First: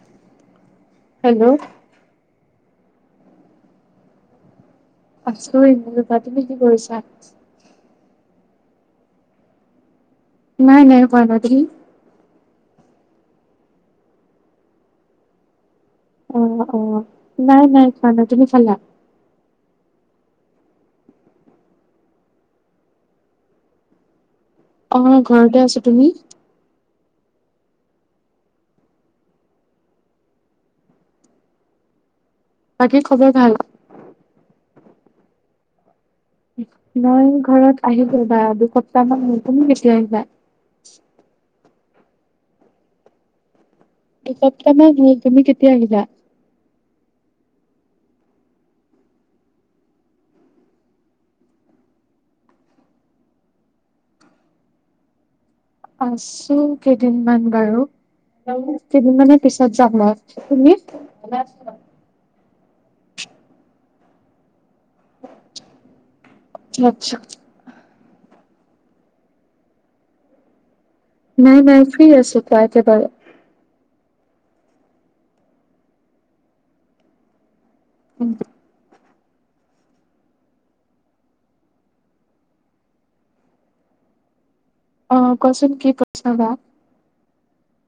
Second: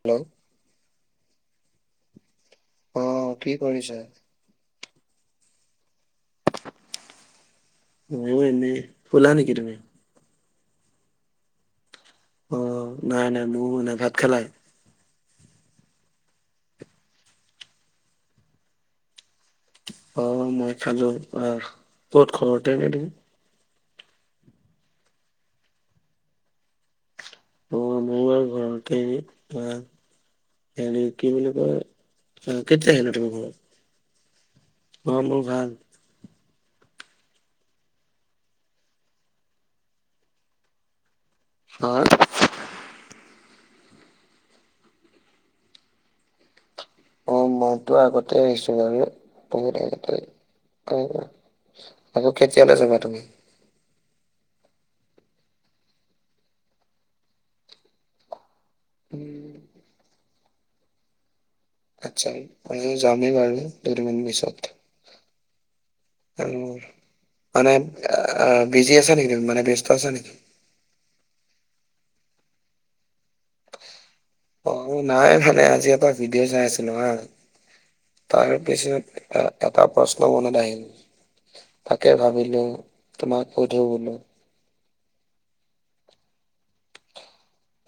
Hello hello অ কি কৰিছে? আছো এনেই ৰবা। তুমি কি কৰি ছা? মই এনেই। শুলা নেকি তুমি? নাই নাই শুৱা না তুমি? অ নাই নাই। মোৰ মানে ভাত খালাই? অ অ নাই নাই খোৱা নাই। তুমি খালা? অ মই খালো আহ। ক'ত ঘৰতে নে তুমি? অ ঘৰতে আছো। তুমি? অ মোৰ আৰু ঘৰতেৰি বা হৰি কি বুলি কয়? অ কেতিয়া বাকী আহিলা তুমি খবৰ ঘ? ভাল? অ মোৰ ভাল। মই ঘৰত আহি ববা দুসপ্তাহ মান হৈছে। তুমি কেতিয়া আহিবা? [unintelligible] এসপ্তাহ মান হল। তুমি কেতিয়া আহিবা? অ মইতো আগতে আহিছো বাৰু বহুত আগতেই। আকৌ কেতিয়ালৈ জাবা তুমি? আছো কেইদিনমান বাৰু আৰু কেইদিনমানৰ পিছত যাম মই। তুমি? ভালে আছো মই। আচ্ছা আমিয়ো যামেই বাৰো দুদিন মান পিছত। [unintelligible] আচ্ছা মানে আ বিজি আছা নেকি তুমি? মানে ব্যস্ত আছা নেকি? নাই নাই ফ্ৰী আছো কোৱা এতে তাৰে। অ নাই মানে আজি এটা ভিডিঅ' চাই আছিলো হা তাৰ বেছিনত এটা এটা প্ৰশ্ন মনত আহিল? তাকে ভাবিলো তোমাক সোধো বোলো অ কোৱাচোন কি প্ৰশ্ন বা?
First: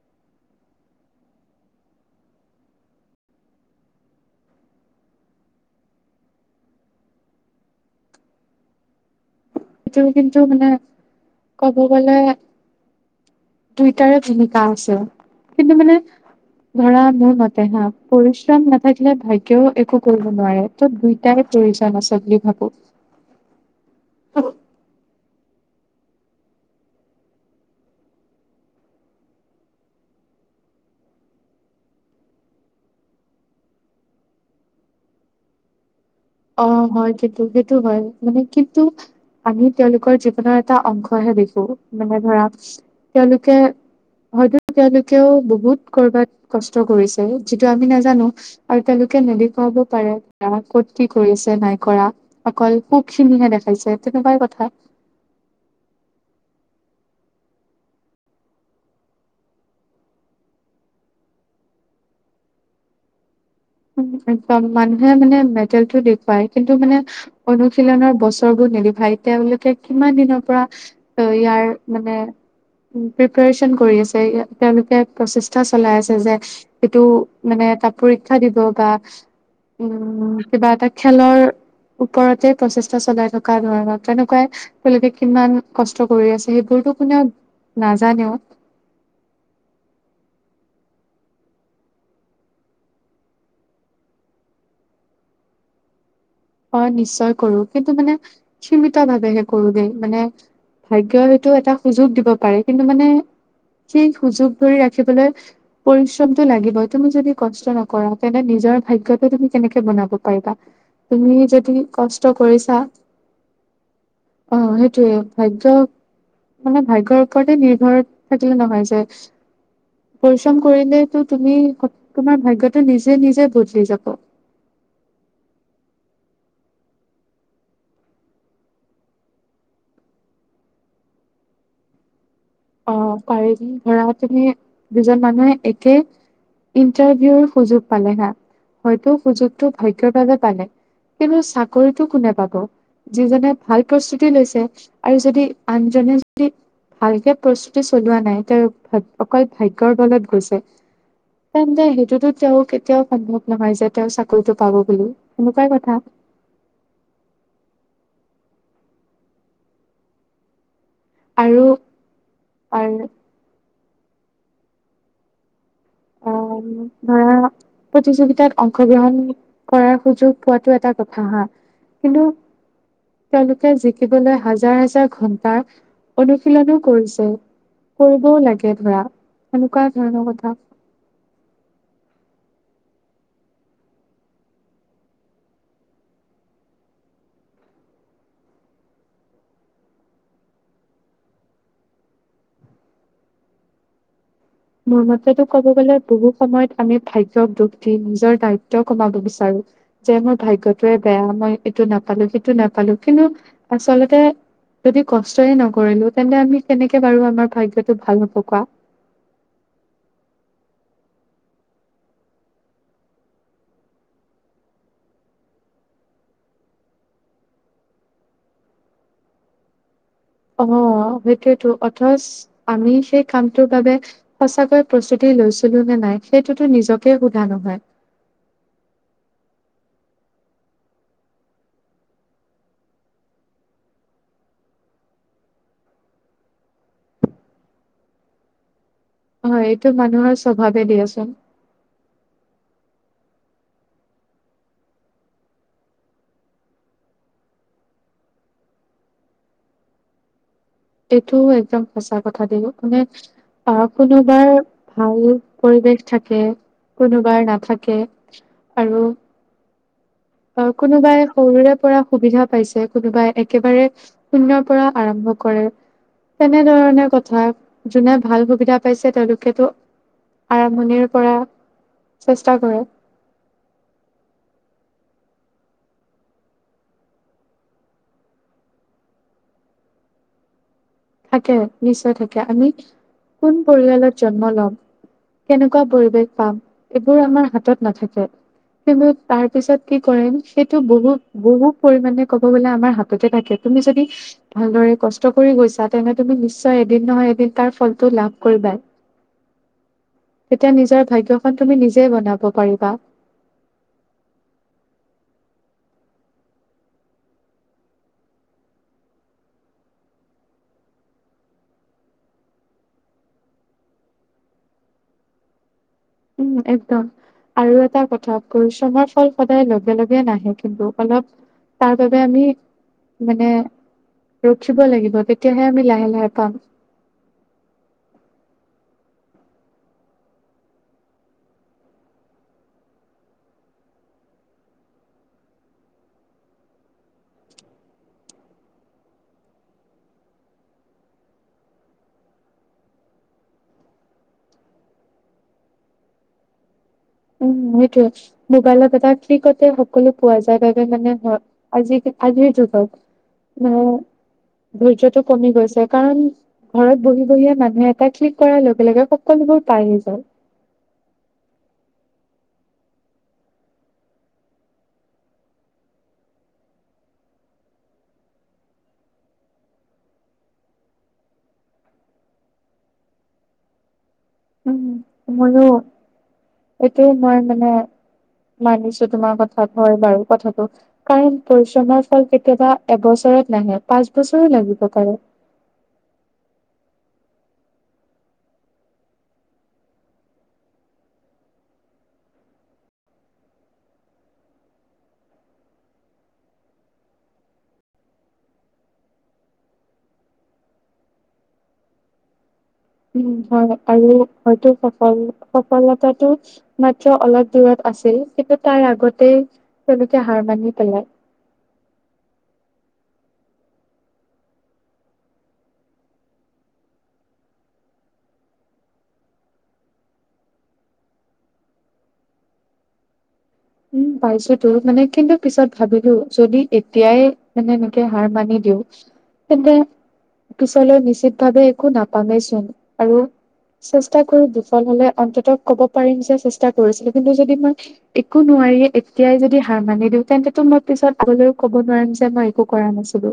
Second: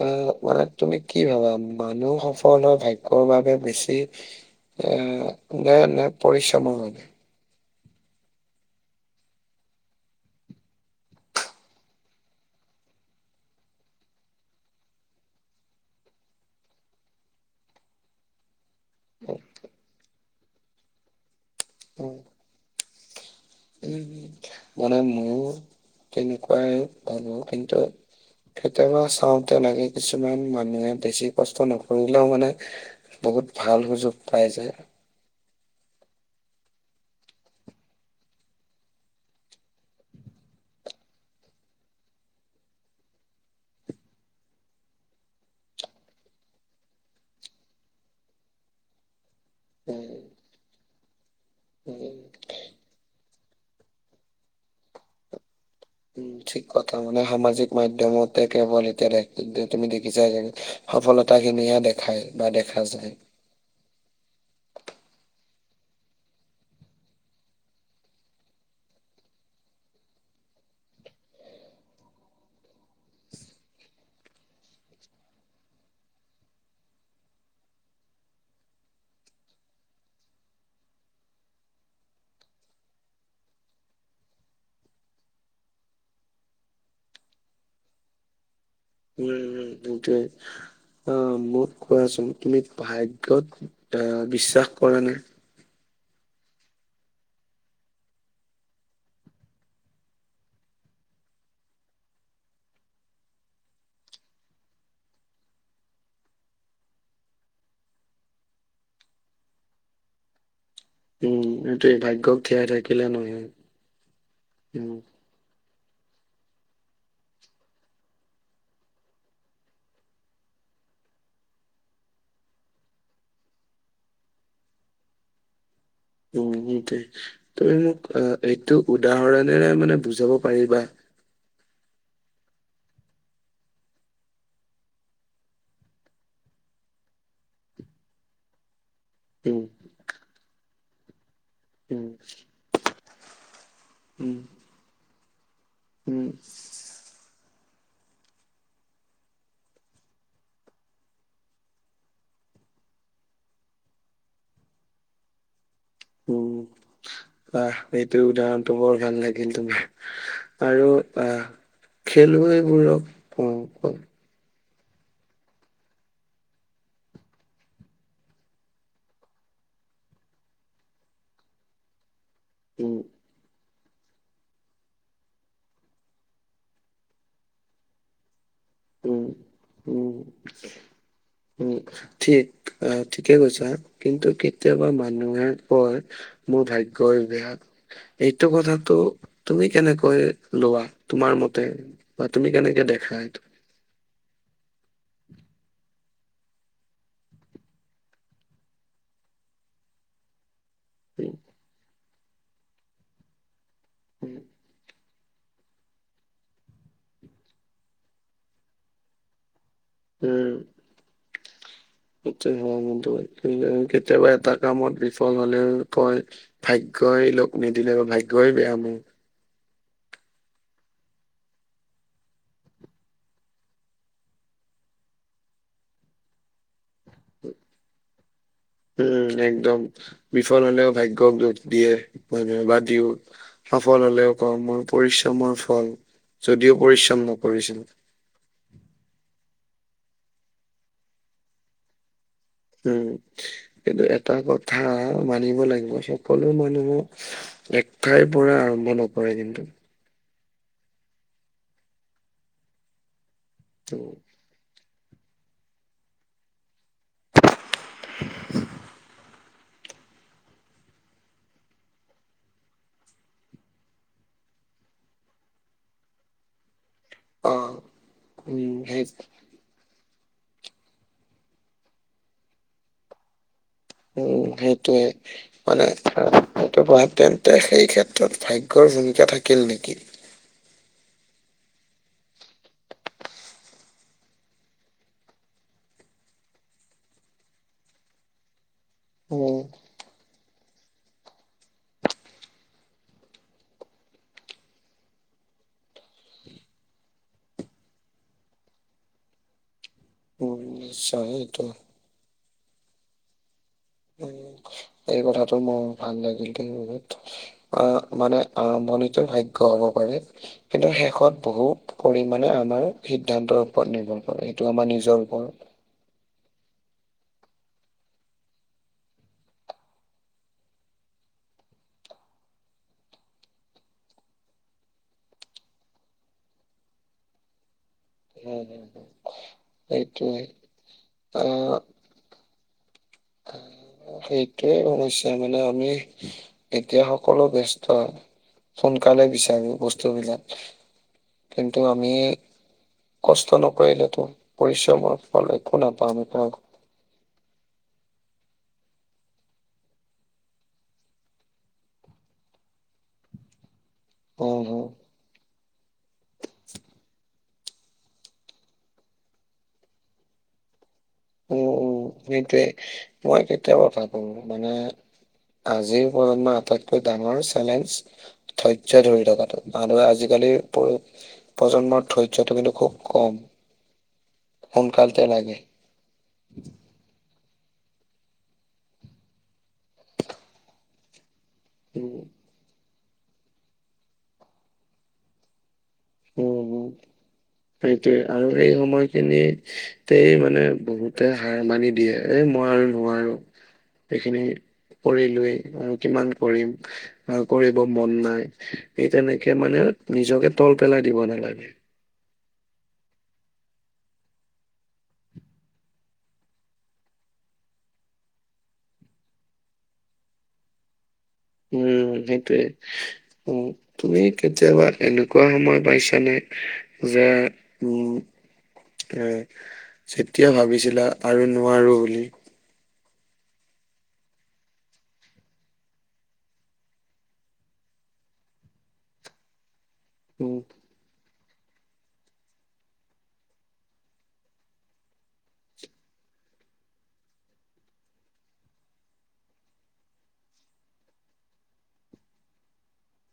আহ ৱা মানে তুমি কি ভাবা? মানুহ সফল হোৱা ভাগ্যৰ বাবে বেছি এ নে নে পৰিশ্ৰমৰ কাৰনে? সেইটো কিন্তু মানে ক'ব গলে দুইটাৰে ভুমিকা আছে কিন্তু মানে ধৰা মোৰ মতে হা পৰিশ্ৰম নাথাকিলে ভাগ্যও একো কৰিব নোৱাৰে। ত দুইটাই প্ৰয়োজন উম, আছে বুলি ভাবো। উম মানে মইয়ো তেনেকোৱাই ভাবো কিন্তু কেতিয়াবা চাওতে লাগে কিছুমান মানুহে বেছি কষ্ট নকৰিলেও মানে বহুত ভাল সুযোগ পাই যায়। অ হয় কিন্তু সেইটো হয় মানে কিন্তু আমি তেওঁলোকৰ জীৱনৰ এটা অংশহে দেখো মানে ধৰা তেওঁলোকে হয়তো তেওঁলোকেও বহুত কৰবাত কষ্ট কৰিছে, যিটো আমি নাজানো আৰু তেওঁলোকে নেদেখুৱাব উম, পাৰে আমাক কত, কি কৰি আছে, নাই কৰা উম। অকল সুখ খিনিহে দেখাইছে তেনেকোৱাই কথা। উম ঠিক কথা মানে সামাজিক মাধ্যমতে কেৱল এতিয়া দে তুমি দেখিছাই চাগে সফলতাখিনিয়ে দেখায় বা দেখা যায় উ একদম মানুহে মানে মেটেলতো দেখুৱায় কিন্তু মানে অনুশীলনৰ বছৰবোৰ নেদেখোই তেওঁলোকে কিমান দিনৰ পৰা ত ইয়াৰ মানে প্ৰিপাৰেচন কৰি আছে তেওঁলোকে প্ৰচেষ্টা চলাই আছে যে এইটো মানে তাক পৰীক্ষা দিব বা উম কিবা এটা খেলৰ ওপৰতে প্ৰচেষ্টা চলাই থকা ধৰণৰ তেনেকোৱাই তেওঁলোকে কিমান কষ্ট কৰি আছে সেইবোৰতো কোনেও নাজানেও। নাই নাই সেইটোৱে। অ মোক কোৱাচোন তুমি ভাগ্যত আহ বিশ্বাস কৰা নে? অ নিশ্চয় কৰো কিন্তু মানে সীমিত ভাৱেহে কৰো দেই মানে ভাগ্য সেইটো এটা সুযোগ দিব পাৰে কিন্তু মানে যি সুযোগ ধৰি ৰাখিবলৈ পৰিশ্ৰমতো লাগিবই তুমি যদি কষ্ট নকৰা তেন্তে নিজৰ ভাগ্যটো তুমি কেনেকে বনাব পাৰিবা তুমি উম, যদি সেইটোৱে কষ্ট ভাগ্যক জীয়াই কৰিছা থাকিলে নহয়। অ উম, সেইটোৱে ভাগ্যক মানে ভাগ্যৰ ওপৰতে নিৰ্ভৰ থাকিলে নহয় যে পৰিশ্ৰম কৰিলেতো তুমি তোমাৰ ভাগ্যতো নিজে নিজে বদলি যাব উম সেইটোৱে তুমি মোক অ এইটো উদাহৰণেৰে মানে বুজাব পাৰিবা অ পাৰিম ধৰা তুমি দুজন মানুহে একে ইন্টাৰভিউৰ সুযোগ পালে হা হয়তো উম, সুযোগটো ভাগ্যৰ বাবে পালে কিন্তু চা কৰিতো উম, কোনে পাব যিজনে ভাল প্ৰস্তুতি উম, লৈছে আৰু যদি আনজনে উম, যদি ভালকে প্ৰস্তুতি চলোৱা নাই তেওঁ অকল ভাগ্যৰ বলত গৈছে। তেন্তে সেইটোতো তেওঁ কেতিয়াও সম্ভৱ নহয় যে তেওঁ চাকৰিটো পাব বুলি। এনেকুৱাই কথা- উম বাহ এইটো উদাহৰণটো বৰ ভাল লাগিল, তোমাৰ আৰু- বা আৰু খেলুৱৈবোৰক উ উম অ উ ধৰা প্ৰতিযোগিতাত অংশগ্ৰহণ কৰাৰ সুযোগ পোৱাটো এটা কথা হা কিন্তু উম তেওঁলোকে জিকিবলৈ হাজাৰ হাজাৰ ঘন্টাৰ অনুশীলনো কৰিছে। কৰিবও লাগে ধৰা, উম, এনেকুৱা উম, ধৰণৰ কথা। উম ঠিক আহ ঠিকে কৈছা, কিন্তু কেতিয়াবা মানুহে কয়- মোৰ ভাগ্যই বেয়া এইটো কথাটো তুমি কেনেকৈ লবা, তোমাৰ মতে- বা তুমি কেনেকে দেখা এইটো। মোৰ মতে তো ক'ব গ'লে বহুত। সময়ত আমি ভাগ্যক দুখ দি নিজৰ দায়িত্ব কমাব বিচাৰো, যে মোৰ ভাগ্যত- টোৱে বেয়া মই এইটো নাপালো সেইটো নাপালো কিন্তু আচলতে যদি- কষ্টয়ে নকৰিলো তেন্তে আমি কেনেকে বাৰু আমাৰ ভাগ্যটো ভাল হব কোৱা। উম সেইটোৱেই হয় কিন্তু কেতিয়াবা এটা কামত বিফল হলেও কয়। ভাগ্যই লগ নিদিলে বা ভাগ্যই বেয়া মোৰ। অ সেইটোয়েতো অথচ। আমি সেই কামটোৰ বাবে সঁচাকৈ প্ৰস্তুতি লৈছিলো নে নাই। সেইটোতো নিজকে সোধা নহয়। উম একদম। বিফল হলেও ভাগ্যক দুখ দিয়ে মানুহে বা দিও। সফল হলেও কওঁ মই পৰিশ্ৰমৰ ফল, যদিও পৰিশ্ৰম নকৰিছিলো। হয় এইটো মানুহৰ স্বভাৱে দিয়াচোন। উম কিন্তু এটা কথা মানিব লাগিব সকলো মানুহক- এক ঠাইৰ পৰা আৰম্ভ নকৰে কিন্তু- এইটো একদম সঁচা কথা দেই, মানে আহ উম, কোনোবাৰ- ভাল পৰিৱেশ থাকে, কোনোবাই নাথাকে আৰু। অ কোনোবাই সৰুৰে পৰা সুবিধা পাইছে, কোনোবাই একেবাৰে- শূন্যৰ পৰা আৰম্ভ কৰে, তেনেধৰণে- কথা অ', যোনে ভাল উম, সুবিধা সেই পাইছে তেওঁলোকেতো- আৰম্ভণিৰে পৰা চেষ্টা কৰে। উম সেইটোৱে। মানে আহ তেন্তে সেই ক্ষেত্ৰত ভাগ্যৰ ভূমিকা থাকিল নেকি। থাকে নিশ্চয় থাকে, আমি কোন পৰিয়ালত জন্ম লম। কেনেকুৱা পৰিৱেশ পাম এইবোৰ আমাৰ হাতত নাথাকে। সেইবোৰত তাৰ উম, পিছত কি কৰিম। সেইটো বহুত বহুত পৰিমণে ক'ব গলে আমাৰ হাততে থাকে তুমি যদি- ভালদৰে কষ্ট কৰি গৈছা- তেনে তুমি নিশ্চয় এদিন নহয় এদিন তাৰ ফলটো লাভ কৰিবাই। উম, তেতিয়া নিজৰ নিশ্চয় ভাগ্যখন সেইটো তুমি নিজে বনাব পাৰিবা। উ এই কথাটো মোৰ ভাল লাগিল মনত- আহ মানে আৰম্ভণিতৰ ভাগ্য হব পাৰে। কিন্তু শেষত বহু পৰিমাণে আমাৰ সিদ্ধান্তৰ ওপৰত নিৰ্ভৰ কৰে সেইটো আমাৰ নিজৰ ওপৰত- উম একদম- আৰু এটা কথা, পৰিশ্ৰমৰ ফল, সদায় লগে- লগে নাহে কিন্তু। অলপ, তাৰ বাবে, আমি মানে, ৰখিব লাগিব। তেতিয়াহে, আমি লাহে লাহে পাম। উম! সেইটোৱে, অ'! সেইটোৱে সমস্যা। মানে, আমি এতিয়া সকলো ব্যস্ত হয় সোনকালে বিচাৰো বস্তুবিলাক। কিন্তু আমি- কষ্ট নকৰিলে তো পৰিশ্ৰমৰ ফল একো নাপাও সেইটো আক উম সেইটোৱে মোবাইলত এটা ত্ৰিকতে সকলো পোৱা যায় বাবে মানে আজি আজিৰ যুগক- [unintelligible] উম ধৈৰ্যটো কমি গৈছে। কাৰণ, ঘৰত বহি, বহিয়ে, মানুহে, এটা ক্লিক [unintelligible] লগে, লগে সকলোবোৰ পাই, নিজৰ উম, উম! সেইটৱে। মই, কেতিয়াবা ভাবোঁ মানে আজিৰ প্ৰজন্মৰ, আটাইতকৈ ডাঙৰ চেলেঞ্জ ধৈৰ্য্য ধৰি থকাটো, মানুহে আজিকালি [unintelligible] প্ৰজন্মৰ ধৈৰ্যটো কিন্তু, খুব কম। উম! সোনকালতে লাগে। মোৰো। এইটো, মই মানে, মানিছো তোমাৰ কথাত, হয় বাৰু কথাটো। কাৰণ, পৰিশ্ৰমৰ উম ফল কেতিয়াবা, এবছৰত নাহে, পাঁচ বছৰো লাগিব পাৰে। উম, উম! সেইটোৱে! আৰু এই সময়খিনিতেই মানে, বহুতে হাৰ মানি দিয়ে। এ, মই আৰু নোৱাৰোঁ। এইখিনি কৰি লৈ, আৰু কিমান কৰিম। অ'! কৰিব মন নাই। সেই, তেনেকে মানে, নিজকে তল পেলাই দিব নালাগে। হয়! আৰু হয়তো, সফল সফলতাটো মাত্ৰ, অলপ দূৰত আছে। কিন্তু, তাৰ আগতেই তেওঁলোকে, হাৰ মানি পেলাই। উম! সেইটোৱে। অ'! তুমি কেতিয়াবা, এনেকুৱা সময় পাইছানে? যে, উম! এ, যেতিয়া ভাবিছিলা আৰু নোৱাৰোঁ বুলি। উম! পাইছোতো। মানে কিন্তু, পিছত ভাবিলোঁ, যদি এতিয়াই মানে, এনেকে হাৰ মানি দিওঁ! তেন্তে, উম পিছলৈ নিশ্চিত ভাৱে, একো নাপামেইচোন। আৰু চেষ্টা কৰোঁ। বিফল হ'লে, অন্তত ক'ব পাৰিম যে, চেষ্টা কৰিছিলোঁ। কিন্তু, যদি মই একো নোৱাৰি এতিয়াই, যদি হাৰ মানি দিওঁ, তেন্তেতো মই, পিছত আগলৈও ক'ব নোৱাৰিম যে, মই একো কৰা নাছিলোঁ।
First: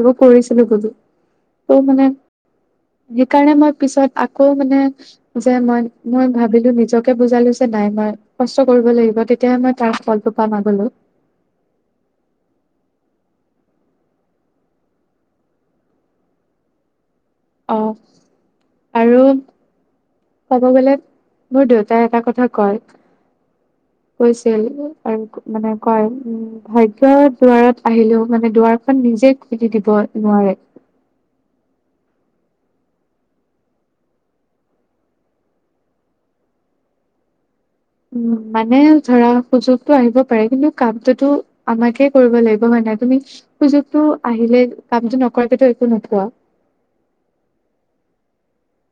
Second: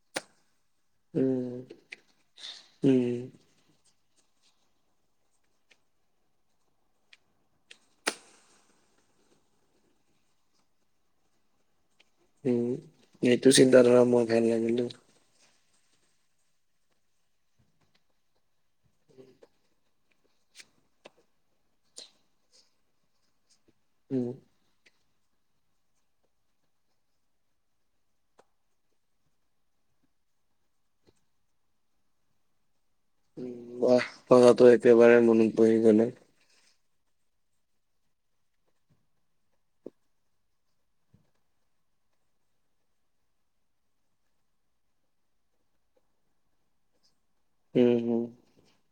একো, কৰিছিলো বুলি। উম ত' মানে, উম সেইকাৰণে মই পিছত আকৌ মানে যে, মই, মই ভাবিলোঁ! নিজকে বুজালোঁ যে, নাই মই, কষ্ট কৰিব লাগিব। তেতিয়াহে মই তাৰ ফলটো পাম আগলেও। উম! এইটো চিন্তাধাৰা মোৰ ভাল লাগিলে। অ'! আৰু ক'ব গ'লে, মোৰ দেউতাই এটা কথা কয়, উম কৈছিল। আৰু মানে, কয়। উম! ভাগ্য দুৱাৰত, আহিলেও মানে, দুৱাৰখন নিজে খুলি দিব নোৱাৰে। উম! ৱাহ! পঢ়াটো একেবাৰে মনত পৰি উম! মানে, ধৰা সুযোগটো আহিব পাৰে। কিন্তু, কামটোতো আমাকে কৰিব লাগিব, হয় নাই? তুমি সুযোগটো আহিলে, কামটো নকৰাকেতো, একো নকোৱা। উম!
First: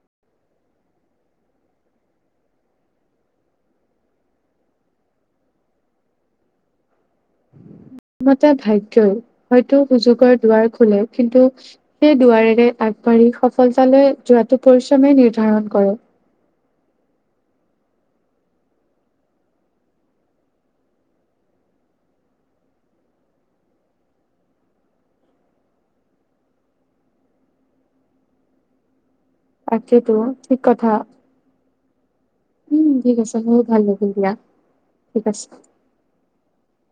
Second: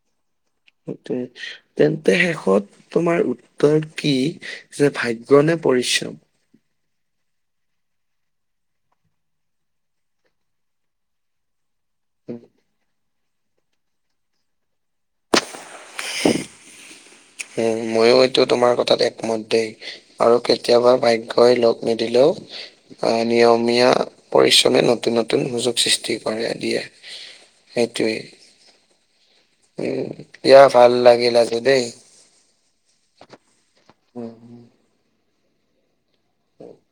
[unintelligible] সেইটোৱে। তেন্তে, শেষত তোমাৰ উত্তৰ কি? যে, ভাগ্য নে, পৰিশ্ৰম? মোৰ মতে, ভাগ্য। হয়ত, সুযোগৰ দুৱাৰ খোলে। কিন্তু সেই উম দুৱাৰেৰে আ [unintelligible] সফলতালৈ যোৱাতো পৰিশ্ৰমে, নিৰ্ধাৰণ কৰক। উম! মইয়ো এইটো, তোমাৰ কথাত একমত দেই। আৰু কেতিয়াবা ভাগ্যই লগ নিদিলেও? আহ নিয়মীয়া পৰিশ্ৰমে নতুন নতুন সুযোগ সৃষ্টি কৰে, দিয়ে। সেইটোৱে উম তাকেতো ঠিক দিয়া কথা ভাল লাগিল আজি দেই। উম ঠিক আছে বহুত ভাল লাগিল উম। দিয়া, ঠিক আছে। [unintelligible]